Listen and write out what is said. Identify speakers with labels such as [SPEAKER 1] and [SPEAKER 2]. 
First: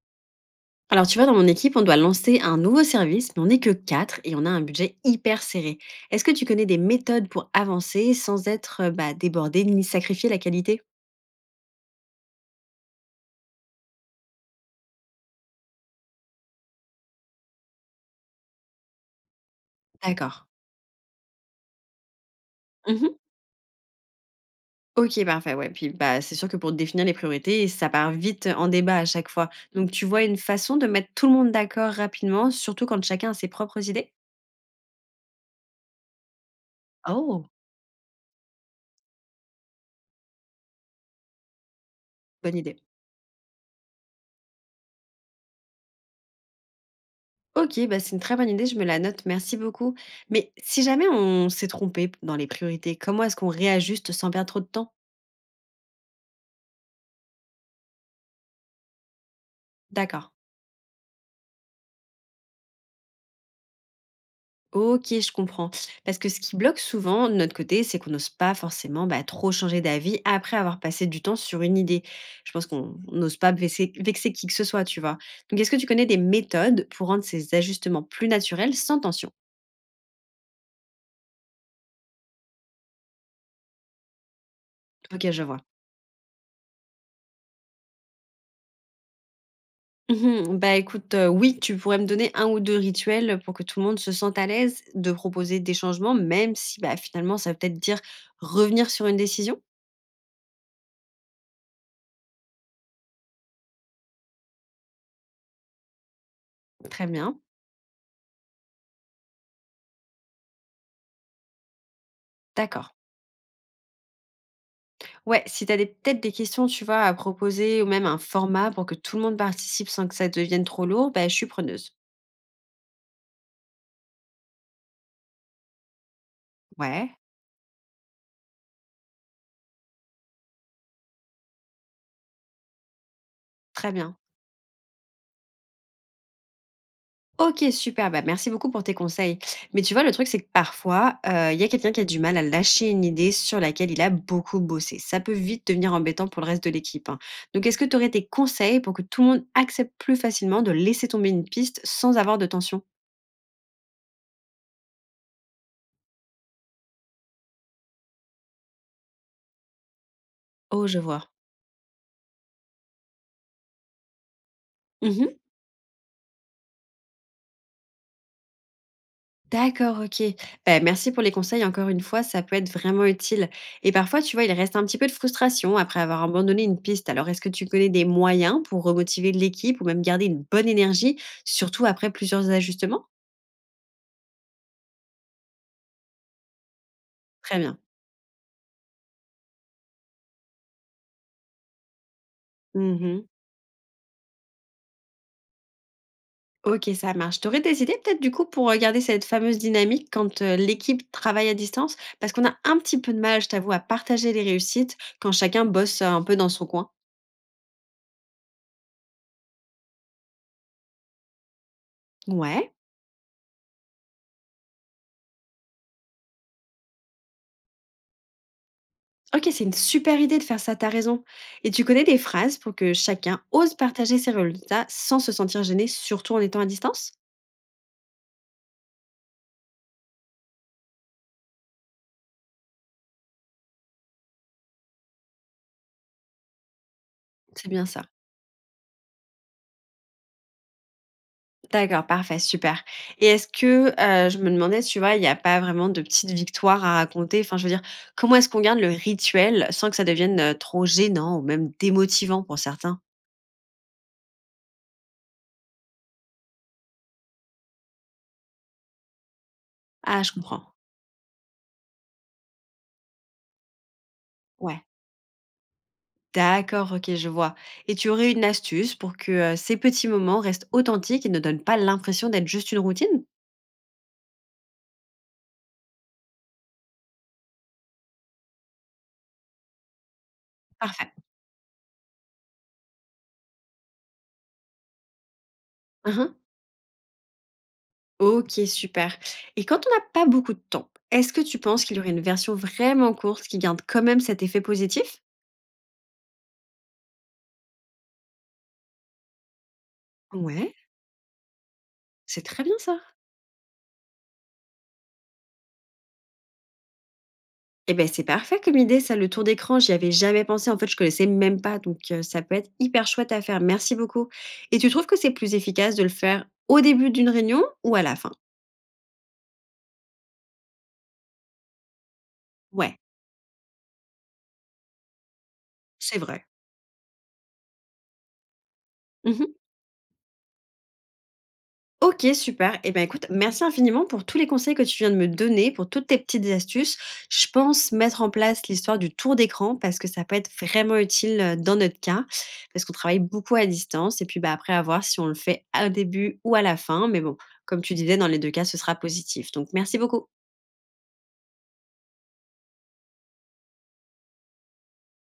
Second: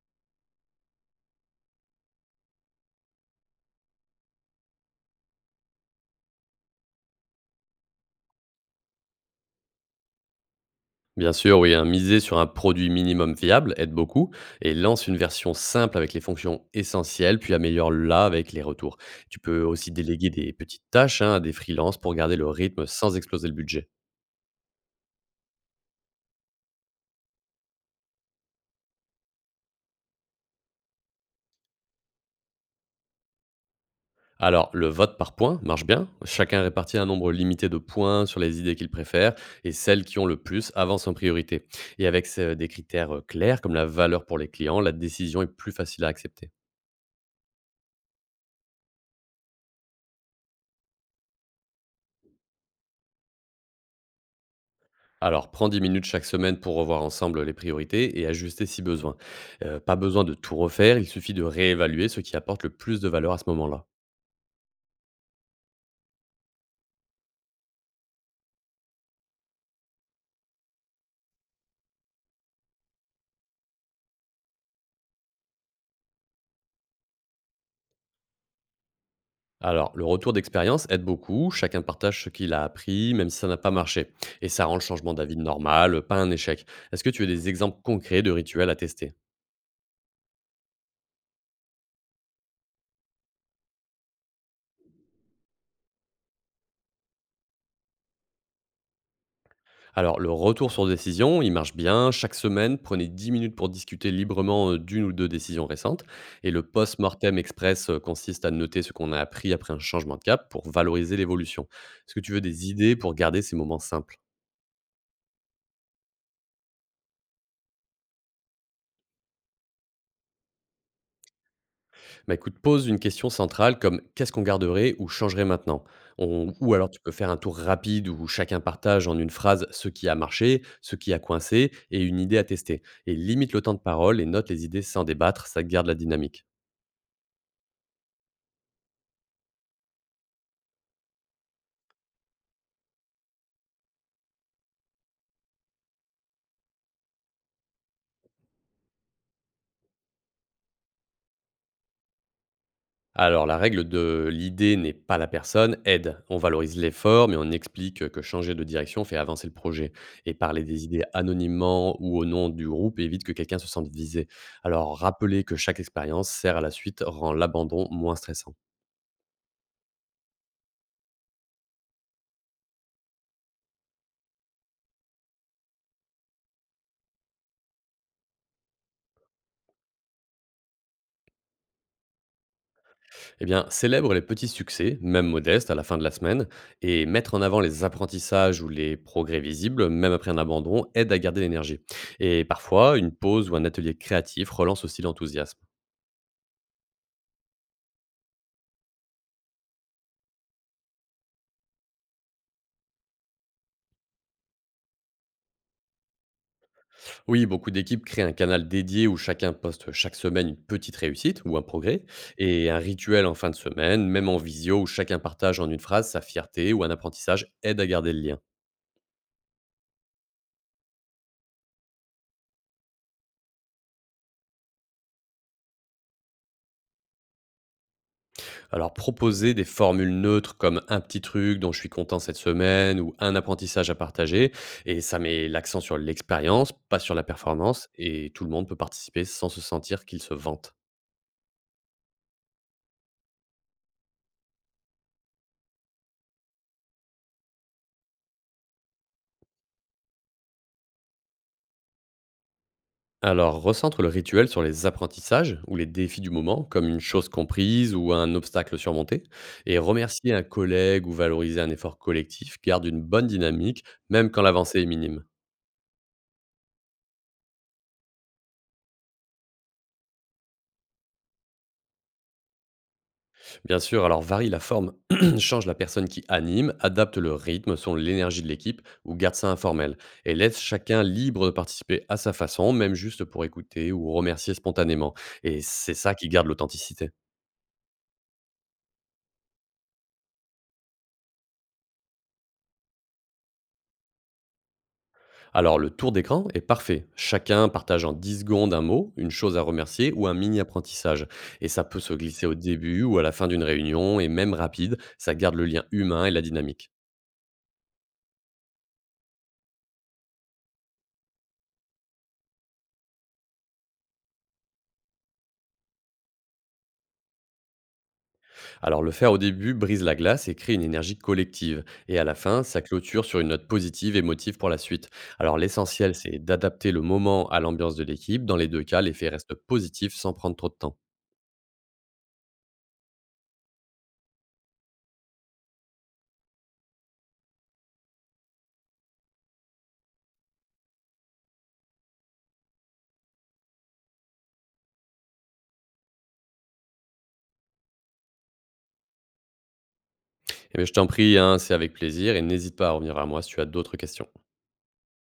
[SPEAKER 1] Alors, tu vois, dans mon équipe, on doit lancer un nouveau service, mais on n'est que quatre et on a un budget hyper serré. Est-ce que tu connais des méthodes pour avancer sans être bah, débordé ni sacrifier la qualité?
[SPEAKER 2] Bien sûr, oui, hein, miser sur un produit minimum viable aide beaucoup et lance une version simple avec les fonctions essentielles, puis améliore-la avec les retours. Tu peux aussi déléguer
[SPEAKER 1] D'accord.
[SPEAKER 2] des petites tâches, hein, à des freelances pour garder le rythme
[SPEAKER 1] Mhm.
[SPEAKER 2] sans exploser le budget.
[SPEAKER 1] Ok, parfait. Ouais. Puis, bah, c'est sûr que pour définir les priorités, ça part vite en débat à chaque fois. Donc, tu vois une façon de mettre tout le monde d'accord rapidement, surtout quand chacun a ses propres idées?
[SPEAKER 2] Alors, le vote par points marche bien. Chacun répartit un nombre
[SPEAKER 1] Oh,
[SPEAKER 2] limité de points sur les idées qu'il préfère et celles qui ont le plus avancent en priorité. Et avec
[SPEAKER 1] bonne
[SPEAKER 2] des
[SPEAKER 1] idée.
[SPEAKER 2] critères clairs comme la valeur pour les clients, la décision est plus facile à accepter.
[SPEAKER 1] Ok, bah c'est une très bonne idée, je me la note, merci beaucoup. Mais si jamais on s'est trompé dans les priorités, comment est-ce qu'on réajuste sans perdre trop de temps?
[SPEAKER 2] Alors, prends 10 minutes chaque semaine pour revoir ensemble les priorités et ajuster si besoin. Pas besoin
[SPEAKER 1] D'accord.
[SPEAKER 2] de tout refaire, il suffit de réévaluer ce qui apporte le plus de valeur à ce moment-là.
[SPEAKER 1] Ok, je comprends. Parce que ce qui bloque souvent de notre côté, c'est qu'on n'ose pas forcément bah, trop changer d'avis après avoir passé du temps sur une idée. Je pense qu'on on n'ose pas vexer, vexer qui que ce soit, tu vois. Donc, est-ce que tu connais des méthodes pour rendre ces ajustements plus naturels sans tension?
[SPEAKER 2] Alors, le retour d'expérience aide beaucoup, chacun partage ce qu'il a appris, même si ça n'a pas marché. Et ça rend le changement
[SPEAKER 1] Ok,
[SPEAKER 2] d'avis
[SPEAKER 1] je vois.
[SPEAKER 2] normal, pas un échec. Est-ce que tu as des exemples concrets de rituels à tester?
[SPEAKER 1] Mhm. Bah écoute, oui, tu pourrais me donner un ou deux rituels pour que tout le monde se sente à l'aise de proposer des changements, même si bah, finalement ça veut peut-être dire revenir sur une décision.
[SPEAKER 2] Alors, le retour sur décision, il marche bien. Chaque semaine, prenez 10 minutes pour discuter librement, d'une ou deux décisions récentes. Et le
[SPEAKER 1] Très
[SPEAKER 2] post-mortem
[SPEAKER 1] bien,
[SPEAKER 2] express, consiste à noter ce qu'on a appris après un changement de cap pour valoriser l'évolution. Est-ce que tu veux des
[SPEAKER 1] d'accord.
[SPEAKER 2] idées pour garder ces moments simples?
[SPEAKER 1] Ouais, si tu as peut-être des questions, tu vois, à proposer ou même un format pour que tout le monde participe sans que ça devienne trop lourd, ben, je suis preneuse.
[SPEAKER 2] Bah écoute, pose une question centrale comme: qu'est-ce qu'on garderait ou changerait maintenant? Ou alors tu peux
[SPEAKER 1] Ouais,
[SPEAKER 2] faire un tour rapide où chacun partage en une phrase ce qui a marché, ce qui a coincé et une idée à tester. Et limite le temps de
[SPEAKER 1] très bien.
[SPEAKER 2] parole et note les idées sans débattre, ça garde la dynamique.
[SPEAKER 1] Ok, super, bah merci beaucoup pour tes conseils. Mais tu vois, le truc, c'est que parfois, il y a quelqu'un qui a du mal à lâcher une idée sur laquelle il a beaucoup bossé. Ça peut vite devenir embêtant pour le reste de l'équipe, hein. Donc, est-ce que tu aurais des conseils pour que tout le monde accepte plus facilement de laisser tomber une piste sans avoir de tension?
[SPEAKER 2] Alors, la règle de l'idée n'est pas la personne aide. On valorise l'effort, mais on explique que changer de direction fait avancer le projet. Et parler des
[SPEAKER 1] Oh, je
[SPEAKER 2] idées
[SPEAKER 1] vois.
[SPEAKER 2] anonymement ou au nom du groupe évite que quelqu'un se sente visé. Alors,
[SPEAKER 1] Mhm.
[SPEAKER 2] rappeler que chaque expérience sert à la suite rend l'abandon moins stressant.
[SPEAKER 1] D'accord, ok. Ben merci pour les conseils encore une fois, ça peut être vraiment utile, et parfois, tu vois, il reste un petit peu de frustration après avoir abandonné une piste. Alors est-ce que tu connais des moyens pour remotiver l'équipe ou même garder une bonne énergie, surtout après plusieurs ajustements?
[SPEAKER 2] Eh bien, célèbre les petits succès, même modestes, à la fin de la semaine, et mettre en
[SPEAKER 1] Très
[SPEAKER 2] avant
[SPEAKER 1] bien.
[SPEAKER 2] les apprentissages ou les progrès visibles, même après un abandon, aide à garder l'énergie. Et parfois, une
[SPEAKER 1] Mmh.
[SPEAKER 2] pause ou un atelier créatif relance aussi l'enthousiasme.
[SPEAKER 1] Ok, ça marche. T'aurais des idées peut-être du coup pour, garder cette fameuse dynamique quand, l'équipe travaille à distance? Parce qu'on a un petit peu de mal, je t'avoue, à partager les réussites quand chacun bosse, un peu dans son coin.
[SPEAKER 2] Oui, beaucoup d'équipes créent un canal dédié où chacun poste chaque semaine une petite réussite ou un progrès, et
[SPEAKER 1] Ouais.
[SPEAKER 2] un rituel en fin de semaine, même en visio, où chacun partage en une phrase sa fierté ou un apprentissage aide à garder le lien.
[SPEAKER 1] Ok, c'est une super idée de faire ça, t'as raison. Et tu connais des phrases pour que chacun ose partager ses résultats sans se sentir gêné, surtout en étant à distance?
[SPEAKER 2] Alors proposer des formules neutres comme un petit truc dont je suis content cette semaine ou un apprentissage à partager, et ça met l'accent sur l'expérience, pas sur la
[SPEAKER 1] C'est bien
[SPEAKER 2] performance,
[SPEAKER 1] ça.
[SPEAKER 2] et tout le monde peut participer sans se sentir qu'il se vante.
[SPEAKER 1] D'accord, parfait, super. Et est-ce que, je me demandais, tu vois, il n'y a pas vraiment de petites victoires à raconter? Enfin, je veux dire, comment est-ce qu'on garde le rituel sans que ça devienne trop gênant ou même démotivant pour certains?
[SPEAKER 2] Alors, recentre le rituel sur les apprentissages ou les défis du moment, comme une chose comprise ou un obstacle surmonté, et
[SPEAKER 1] Ah, je
[SPEAKER 2] remercier un
[SPEAKER 1] comprends.
[SPEAKER 2] collègue ou valoriser un effort collectif garde une bonne dynamique, même quand l'avancée
[SPEAKER 1] Ouais.
[SPEAKER 2] est minime.
[SPEAKER 1] D'accord, ok, je vois. Et tu aurais une astuce pour que ces petits moments restent authentiques et ne donnent pas l'impression d'être juste une routine?
[SPEAKER 2] Bien sûr, alors varie la forme, change la personne qui anime, adapte le rythme, selon l'énergie de l'équipe, ou garde ça informel, et laisse chacun
[SPEAKER 1] Parfait.
[SPEAKER 2] libre de participer à sa façon, même juste pour écouter ou remercier spontanément. Et c'est ça qui
[SPEAKER 1] Mhm.
[SPEAKER 2] garde l'authenticité.
[SPEAKER 1] Ok, super. Et quand on n'a pas beaucoup de temps, est-ce que tu penses qu'il y aurait une version vraiment courte qui garde quand même cet effet positif?
[SPEAKER 2] Alors, le tour d'écran est parfait. Chacun partage en 10 secondes un mot, une chose à remercier ou un
[SPEAKER 1] Ouais,
[SPEAKER 2] mini-apprentissage. Et ça peut se
[SPEAKER 1] c'est
[SPEAKER 2] glisser au
[SPEAKER 1] très bien ça.
[SPEAKER 2] début ou à la fin d'une réunion, et même rapide, ça garde le lien humain et la dynamique.
[SPEAKER 1] Eh ben, c'est parfait comme idée, ça, le tour d'écran. J'y avais jamais pensé. En fait, je connaissais même pas. Donc, ça peut être hyper chouette à faire. Merci beaucoup. Et tu trouves que c'est plus efficace de le faire au début d'une réunion ou à la fin?
[SPEAKER 2] Alors, le faire au début brise la glace et crée une énergie collective. Et à la fin, ça
[SPEAKER 1] Ouais,
[SPEAKER 2] clôture sur une note positive et motive pour la suite. Alors, l'essentiel,
[SPEAKER 1] c'est
[SPEAKER 2] c'est
[SPEAKER 1] vrai.
[SPEAKER 2] d'adapter le moment à l'ambiance de l'équipe. Dans les deux cas, l'effet
[SPEAKER 1] Mmh.
[SPEAKER 2] reste positif sans prendre trop de temps.
[SPEAKER 1] Ok, super. Et ben, écoute, merci infiniment pour tous les conseils que tu viens de me donner, pour toutes tes petites astuces. Je pense mettre en place l'histoire du tour d'écran parce que ça peut être vraiment utile, dans notre cas, parce qu'on travaille beaucoup à distance et puis, bah, après à voir si on le fait au début ou à la fin. Mais bon, comme tu disais, dans les 2 cas, ce sera positif. Donc merci beaucoup.
[SPEAKER 2] Et je t'en prie, hein, c'est avec plaisir, et n'hésite pas à revenir vers moi si tu as d'autres questions.